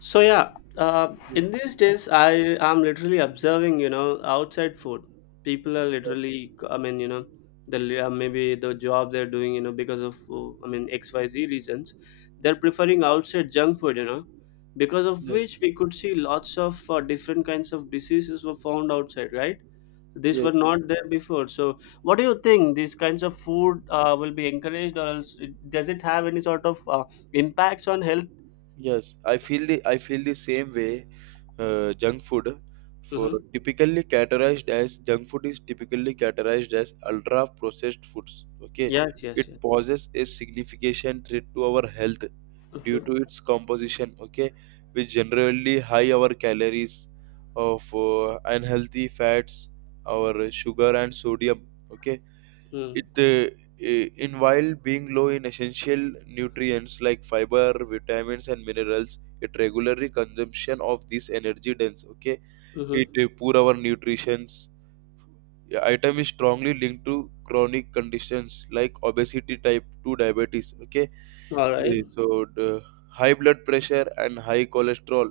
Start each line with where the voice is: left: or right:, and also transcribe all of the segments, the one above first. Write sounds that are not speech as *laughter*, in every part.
left: So yeah,
right: Yes,
left: in these days, I am literally observing, you know, outside food. People are
right: yes,
left: literally, maybe the job they're doing, you know, because of, X, Y, Z reasons, they're preferring outside junk food, you know, because of
right: yes,
left: which we could see lots of different kinds of diseases were found outside, right? These
right: yes,
left: were not there before. So, what do you think? These kinds of food will be encouraged, or else does it have any sort of impacts on health?
right: yes. I feel the same way. Junk food, for
left: Hmm.
right: typically categorized as junk food is typically categorized as ultra processed foods. Okay,
left: Yes, yes,
right: it
left: yes.
right: poses a significant threat to our health due
left: Mhm,
right: to its composition. Okay, which generally high our calories of unhealthy fats, our sugar and sodium. Okay.
left: mm,
right: It in while being low in essential nutrients like fiber, vitamins, and minerals, it regularly consumption of this energy dense. Okay,
left: mhm.
right: it poor our nutritions. The item is strongly linked to chronic conditions like obesity, type 2 diabetes. Okay, Uh,
left: Alright.
right: so the high blood pressure and high cholesterol,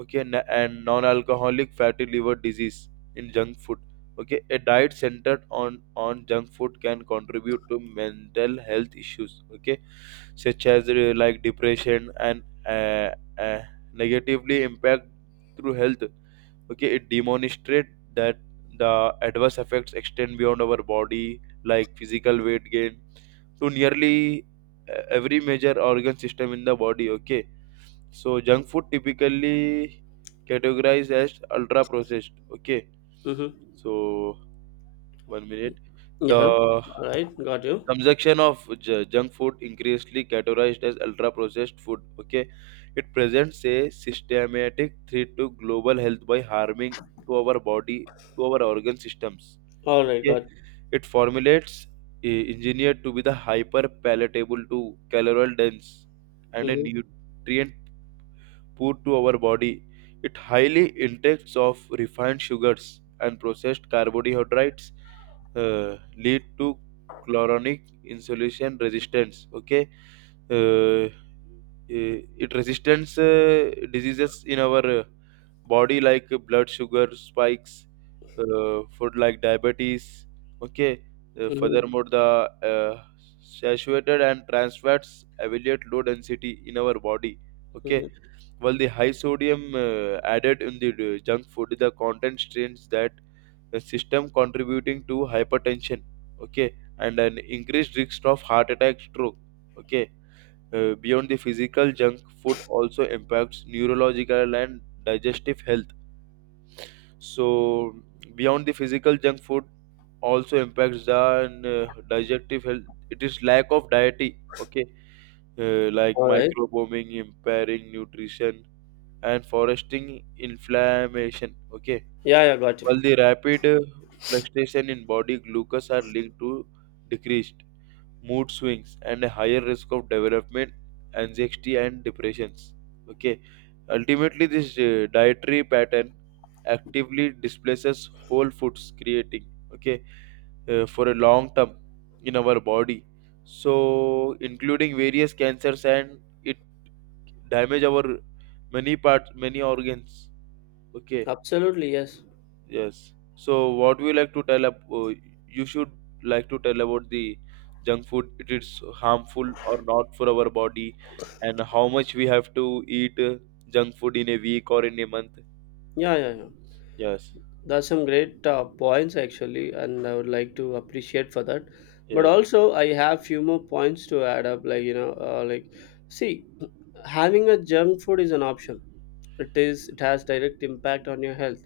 right: okay, and non-alcoholic fatty liver disease in junk food. Okay, a diet centered on junk food can contribute to mental health issues, okay, such as like depression and uh, negatively impact through health. Okay, it demonstrates that the adverse effects extend beyond our body like physical weight gain to nearly every major organ system in the body. Okay, so junk food typically categorized as ultra processed. Okay,
left: Mhm.
right: so one
left: Y
right: minute. The
left: Yeah. Alright, got you.
right: consumption of junk food increasingly categorized as ultra processed food, okay, it presents a systematic threat to global health by harming to our body, to our organ systems.
left: Alright,
right: Okay,
left: got.
right: it formulates, engineered to be the hyper palatable, to caloric dense, and a
left: Mhm,
right: nutrient poor to our body. It highly intakes of refined sugars and processed carbohydrates lead to chloronic insulation resistance. Okay, uh, eh, it resistance diseases in our body like blood sugar spikes, food like diabetes. Okay.
left: mhm,
right: Furthermore, the uh, saturated and trans fats evaluate low density in our body, okay,
left: mhm.
right: while the high sodium added in the junk food, the content strains that the system contributing to hypertension, okay, and an increased risk of heart attack stroke. Okay, beyond the physical, junk food also impacts neurological and digestive health. So, beyond the physical, junk food also impacts the digestive health. It is lack of diety, okay, like
left: Alright.
right: microbombing, impairing nutrition, and foresting inflammation, okay.
left: Yeah, yeah, got you.
right: While the rapid fluctuation in body glucose are linked to decreased mood swings, and a higher risk of development anxiety and depressions. Okay, ultimately, this dietary pattern actively displaces whole foods, creating, okay, for a long term in our body. So, including various cancers and it damage our many parts, many organs. Okay.
left: Absolutely, yes.
right: Yes. So, what we like to tell up, you should like to tell about the junk food. It is harmful or not for our body, and how much we have to eat junk food in a week or in a month.
left: Yeah, yeah, yeah.
right: Yes.
left: That's some great points actually, and I would like to appreciate for that. But
right: Yes.
left: also, I have few more points to add up. Like see, having a junk food is an option. It is. It has direct impact on your health,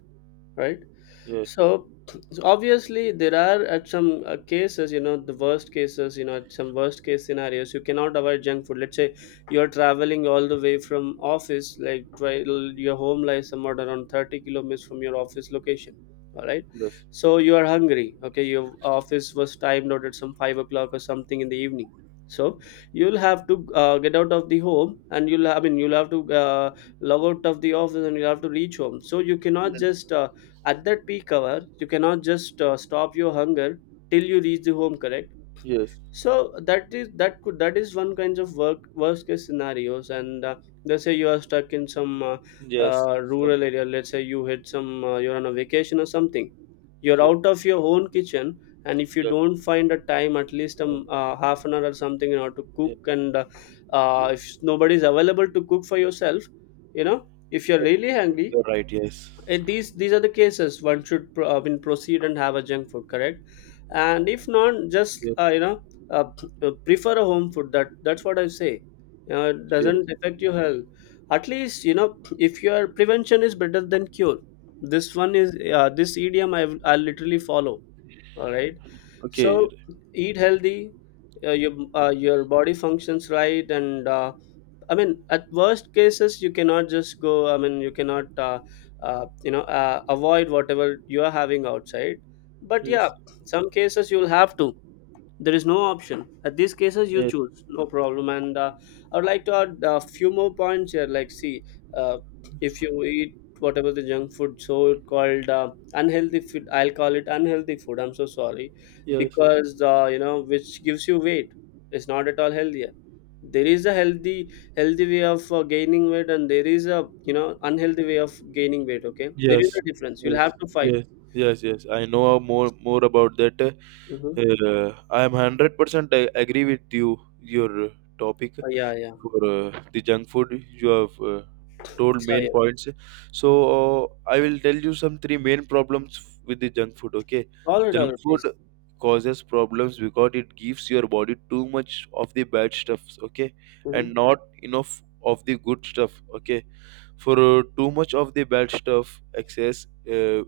left: right?
right: Yes.
left: So so obviously there are at some cases, you know, the worst cases, you know, at some worst case scenarios, you cannot avoid junk food. Let's say you're traveling all the way from office, your home lies somewhere around 30 kilometers from your office location. All right.
right: Yes.
left: So you are hungry. Okay. Your office was timed out at some 5 o'clock or something in the evening. So you'll have to get out of the home and you'll have to log out of the office and you'll have to reach home. So you cannot
right: Yes.
left: just at that peak hour you cannot just stop your hunger till you reach the home, correct?
right: Yes.
left: So that is one kinds of work worst case scenarios, and let's say you are stuck in some
right: Yes. Some.
left: rural area. Let's say you hit some you're on a vacation or something, you're
right: Yeah.
left: out of your own kitchen, and if you
right: Yes.
left: don't find a time at least
right: And.
left: half an hour or something in order to
right: Yeah.
left: cook, and
right: Yeah.
left: if nobody is available to cook for yourself, you know, if you're really hungry,
right: You're right. Yes.
left: these are the cases one should pro- when proceed and have a junk food, correct? And if not just
right: Yes.
left: prefer a home food. That that's what I say, you know, it
right: Yes.
left: doesn't affect your health. At least you know if your prevention is better than cure. This one is this idiom I literally follow. All right.
right: Okay.
left: So eat healthy, your body functions right, and I mean, at worst cases, you cannot just go. I mean, you cannot, you know, avoid whatever you are having outside. But yeah,
right: Yes.
left: some cases you'll have to, there is no option. At these cases you
right: Yes.
left: choose no problem, and I would like to add a few more points here. Like see, uh, if you eat whatever the junk food, so it called unhealthy food. I'll call it unhealthy food, I'm so sorry,
right: Yes.
left: because you know, which gives you weight, it's not at all healthier. There is a healthy way of gaining weight, and there is a, you know, unhealthy way of gaining weight. Okay, there is
right: Yes,
left: a difference you'll
right: yes,
left: have to find.
right: yes, yes, yes. I know more about that.
left: Mm-hmm.
right: I am 100% agree with you. Your topic
left: Yeah, yeah.
right: for the junk food you have told
left: So
right: main
left: yeah.
right: points. So I will tell you some three main problems with the junk food. Okay,
left: All right, all
right: junk
left: right, please.
right: food causes problems because it gives your body too much of the bad stuffs. Okay,
left: Mhm.
right: and not enough of the good stuff. Okay, for too much of the bad stuff excess,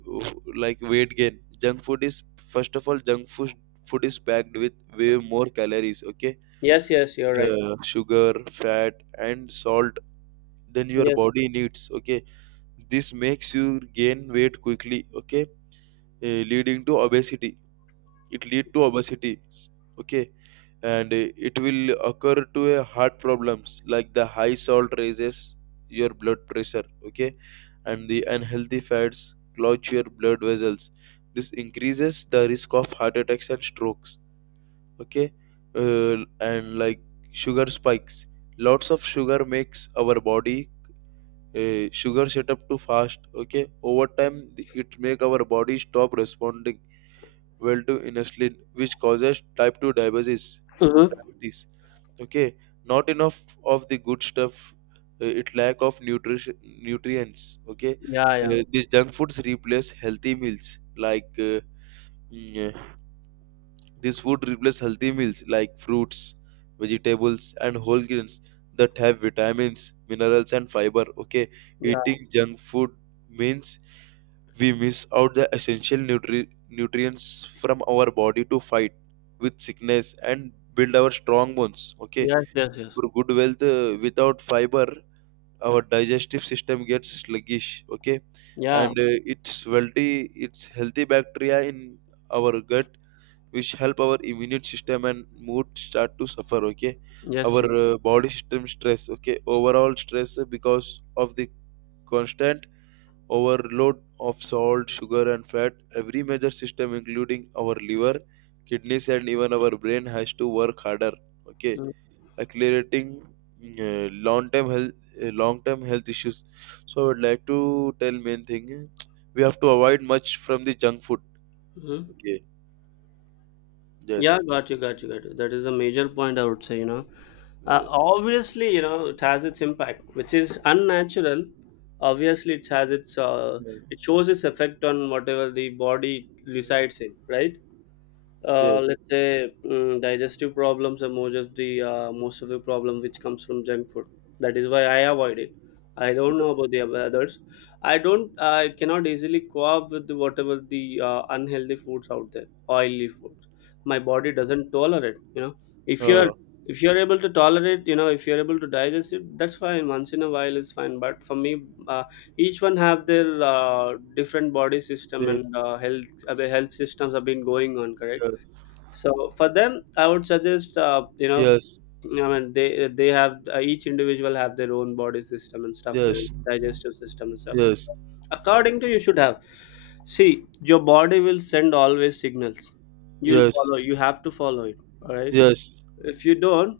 right: like weight gain junk food is first of all junk food is packed with way more calories, okay,
left: Yes, yes, you're right.
right: sugar fat and salt, than your
left: Yes.
right: body needs. Okay, this makes you gain weight quickly, okay, leading to obesity, it lead to obesity. Okay, and it will occur to a heart problems like the high salt raises your blood pressure, okay, and the unhealthy fats clog your blood vessels. This increases the risk of heart attacks and strokes. Okay, uh, and like sugar spikes. Lots of sugar makes our body sugar set up too fast. Okay, over time it make our body stop responding well to insulin, which causes type 2 diabetes.
left: Mm-hmm.
right: Diabetes, okay, not enough of the good stuff, it lack of nutrition nutrients. Okay,
left: Yeah, yeah,
right: these junk foods replace healthy meals like mm, uh, this food replace healthy meals like fruits, vegetables and whole grains that have vitamins minerals and fiber. Okay,
left: yeah.
right: eating junk food means we miss out the essential nutrients from our body to fight with sickness and build our strong bones. Okay,
left: Yes, yes, yes.
right: for good wealth, without fiber our digestive system gets sluggish, okay,
left: Yeah,
right: and it's wealthy. It's healthy bacteria in our gut which help our immune system and mood start to suffer. Okay,
left: yes,
right: our
left: yes.
right: body system stress. Okay, overall stress because of the constant overload of salt sugar and fat, every major system including our liver, kidneys, and even our brain has to work harder, okay, accelerating uh, long term health long term health issues. So I would like to tell main thing, we have to avoid much from the junk food.
left: Mm-hmm.
right: Okay.
left: Yeah,
right: Yes.
left: got you, got you, got you. That is a major point, I would say. You know,
right: Yes.
left: obviously, you know, it has its impact, which is unnatural. Obviously, it has its. It shows its effect on whatever the body
right: Yes.
left: resides in, right?
right: Yes.
left: Let's
right: Yes.
left: say digestive problems are more just the most of the problem which comes from junk food. That is why I avoid it. I don't know about the others. I cannot easily co-op with whatever the unhealthy foods out there, oily foods. My body doesn't tolerate, you know. if you're
right: uh,
left: if you're able to tolerate, you know, if you're able to digest it, that's fine. Once in a while is fine, but for me, uh, each one have their different body system,
right: yes.
left: and health systems have been going on, correct? So for them I would suggest,
right: Yes.
left: I mean, they have each individual have their own body system and stuff, like
right: Yes.
left: digestive system and stuff.
right: Yes.
left: According to, you should have, see your body will send always signals. You'll
right: Yes.
left: follow, you have to follow it, all right?
right: Yes.
left: If you don't,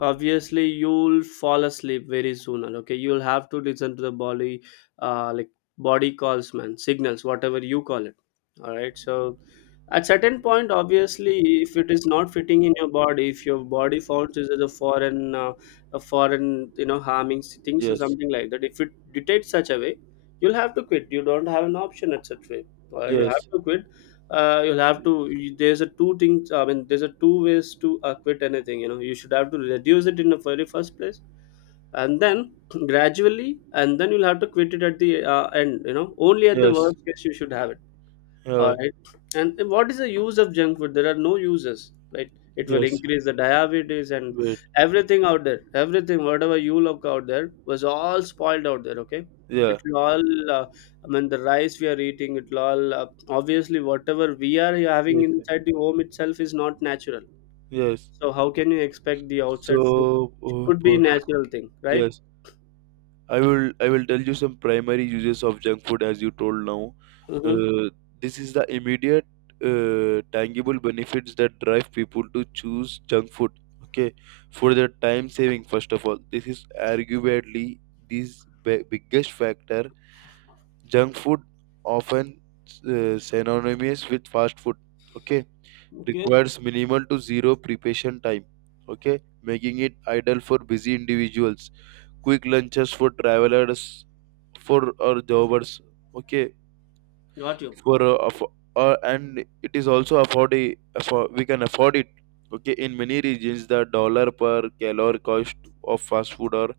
left: obviously you'll fall asleep very soon. And okay, you'll have to listen to the body, like body calls, man, signals, whatever you call it. All right, so at certain point, obviously, if it is not fitting in your body, if your body found this as a foreign a foreign, you know, harming thing, so
right: Yes.
left: something like that, if it detects such a way, you'll have to quit. You don't have an option at such way. You have
right: Yes.
left: to quit. You'll have to you- There's a two things. I mean, there's a two ways to quit anything, you know. You should have to reduce it in the very first place, and then *clears throat* gradually, and then you'll have to quit it at the end. You know, only at the
right: Yes.
left: worst case you should have it.
right: uh,
left: All right. And what is the use of junk food? There are no uses, right? It will
right: yes.
left: increase the diabetes and
right: Wait.
left: everything out there. Everything, whatever you look out there, was all spoiled out there. Okay,
right: Yeah.
left: it will all. Uh, I mean, the rice we are eating, it will all. Obviously, whatever we are having
right: Yes.
left: inside the home itself is not natural.
right: Yes.
left: So how can you expect the outside food
right: So
left: could be
right: uh,
left: natural thing, right?
right: yes, I will tell you some primary uses of junk food as you told now.
left: Mm-hmm.
right: Uh, this is the immediate tangible benefits that drive people to choose junk food. Okay, for their time saving first of all, this is arguably this biggest factor. Junk food often synonymous with fast food. Okay,
left: Okay.
right: requires minimal to zero preparation time. Okay, making it ideal for busy individuals, quick lunches for travelers, for our jobbers. Okay,
left: Got you.
right: for and it is also afford we can afford it. Okay, in many regions, the dollar per calorie cost of fast food or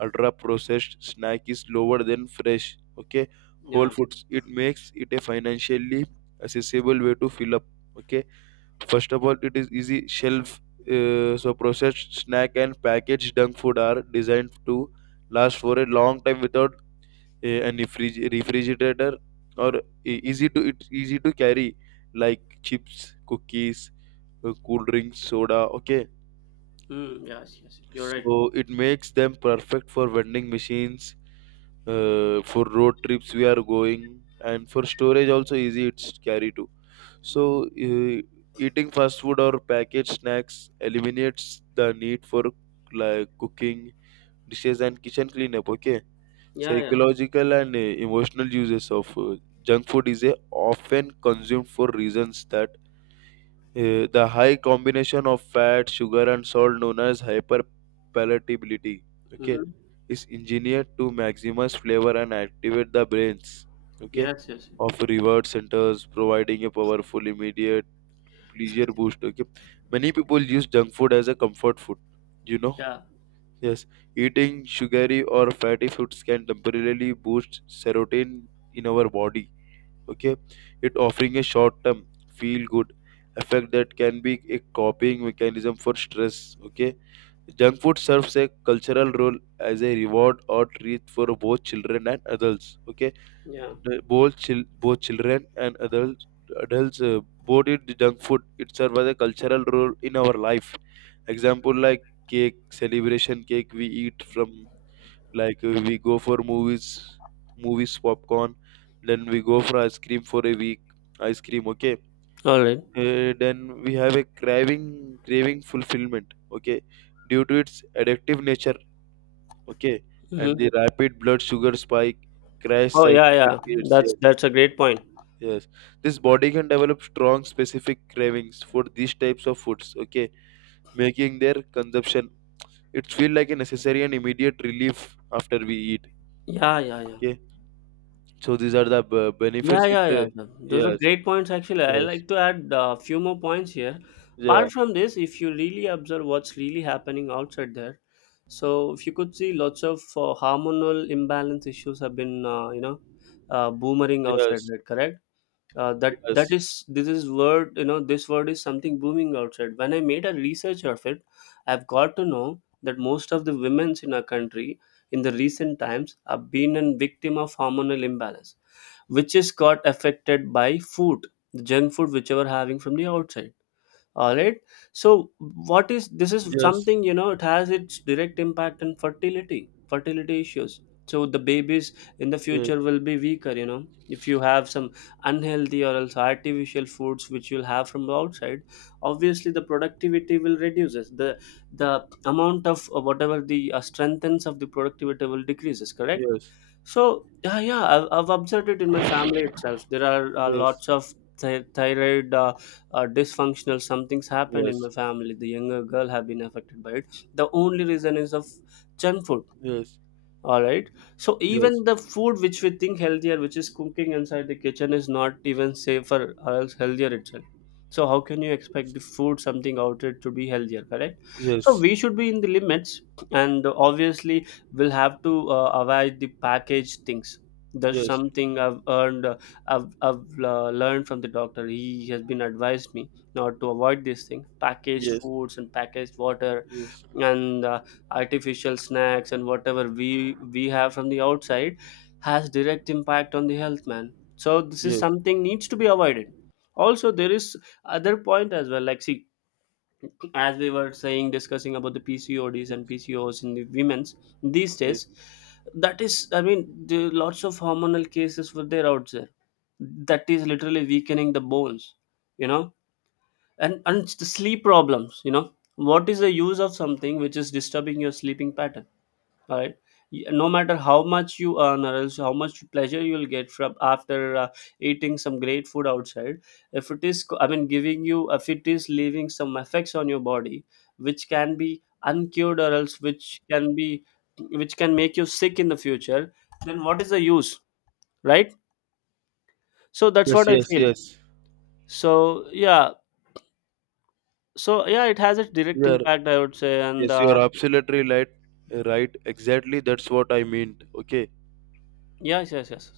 right: ultra processed snack is lower than fresh. Okay, whole
left: Yeah.
right: foods. It makes it a financially accessible way to fill up. Okay. First of all, it is easy shelf. So processed snack and packaged junk food are designed to last for a long time without any fridge, refrigerator, or e- easy to it's easy to carry like chips, cookies, cool drinks, soda. Okay,
left: Mm, yes. Yes, yes, you're right.
right: so it makes them perfect for vending machines, for road trips we are going, and for storage also easy it's carry too. So, eating fast food or packaged snacks eliminates the need for like cooking dishes and kitchen cleanup. Okay,
left: Yeah. Yeah.
right: psychological and emotional uses of junk food is often consumed for reasons that the high combination of fat, sugar, and salt, known as hyperpalatability, okay,
left: Mm-hmm.
right: is engineered to maximize flavor and activate the brains. Okay,
left: Yes, yes, yes.
right: of reward centers providing a powerful immediate pleasure boost. Okay, many people use junk food as a comfort food you know
left: Yeah.
right: yes, eating sugary or fatty foods can temporarily boost serotonin in our body, okay, it offering a short term feel good effect that can be a coping mechanism for stress. Okay, junk food serves a cultural role as a reward or treat for both children and adults. Okay,
left: Yeah.
right: the both children and adults boarded the junk food. It serves as a cultural role in our life. Example like cake, celebration cake we eat from, like, we go for movies, movies popcorn, then we go for ice cream for a week, ice cream. Okay,
left: All right.
right: then we have a craving fulfillment. Okay, due to its addictive nature, okay, and
left: Mm-hmm.
right: the rapid blood sugar spike crash
left: Oh yeah,
right: cycle it
left: yeah.
right: creates.
left: That's a great point.
right: Yes, this body can develop strong specific cravings for these types of foods, okay, making their consumption it feel like a necessary and immediate relief after we eat,
left: Yeah, yeah, yeah.
right: okay. So these are the benefits.
left: Yeah,
right: It
left: yeah, yeah, yeah. Those are
right: yes,
left: great points actually. I
right: yes,
left: like to add a few more points here.
right: yeah,
left: Apart from this, if you really observe what's really happening outside there, so if you could see lots of hormonal imbalance issues have been boomerang outside
right: yes,
left: there, correct? That that
right: yes,
left: is This is word, you know, this word is something booming outside. When I made a research of it, I've got to know that most of the women's in our country in the recent times have been a victim of hormonal imbalance, which is got affected by food, the junk food which you are having from the outside, all right? So what is this? Is
right: yes,
left: something, you know, it has its direct impact on fertility, fertility issues. So the babies in the
right: yes,
left: future will be weaker, you know, if you have some unhealthy or else artificial foods which you'll have from outside. Obviously the productivity will reduces, the amount of whatever the strengthens of the productivity will decreases, correct?
right: yes,
left: So yeah, yeah, I've observed it in my family itself. There are
right: yes, yes,
left: lots of thyroid dysfunctional something's happened in my
right: yes,
left: family. The younger girl have been affected by it. The only reason is of junk food,
right: yes,
left: all right? So
right: yes, yes, yes,
left: even the
right: yes,
left: food which we think healthier, which is cooking inside the kitchen, is not even safer or else healthier itself. So how can you expect the food something out it to be healthier, correct? So
right: yes,
left: we should be in the limits, and obviously we'll have to avoid the packaged things. That's
right: yes, yes,
left: something I've learned from the doctor. He has been advised me not to avoid this thing, packaged foods and packaged water, and artificial snacks and whatever we have from the outside has direct impact on the health, man. So this is
right: yes,
left: something needs to be avoided. Also there is other point as well, like see, as we were saying discussing about the PCODs and PCOS in the women's these days, that is, I mean, the lots of hormonal cases were there out there. That is literally weakening the bones, you know, and it's the sleep problems, you know. What is the use of something which is disturbing your sleeping pattern? All right. No matter how much you earn or else how much pleasure you'll get from after eating some great food outside, if it is I mean, giving you, if it is leaving some effects on your body which can be uncured or else which can be, which can make you sick in the future, then what is the use, right? So that's
right: yes,
left: what I
right: yes,
left: feel.
right: yes.
left: So yeah. So yeah, it has a direct
right: Yeah.
left: impact, I would say, and
right: Yes, you're absolutely right. Right, exactly. That's what I meant. Okay,
left: yes, yes, yes.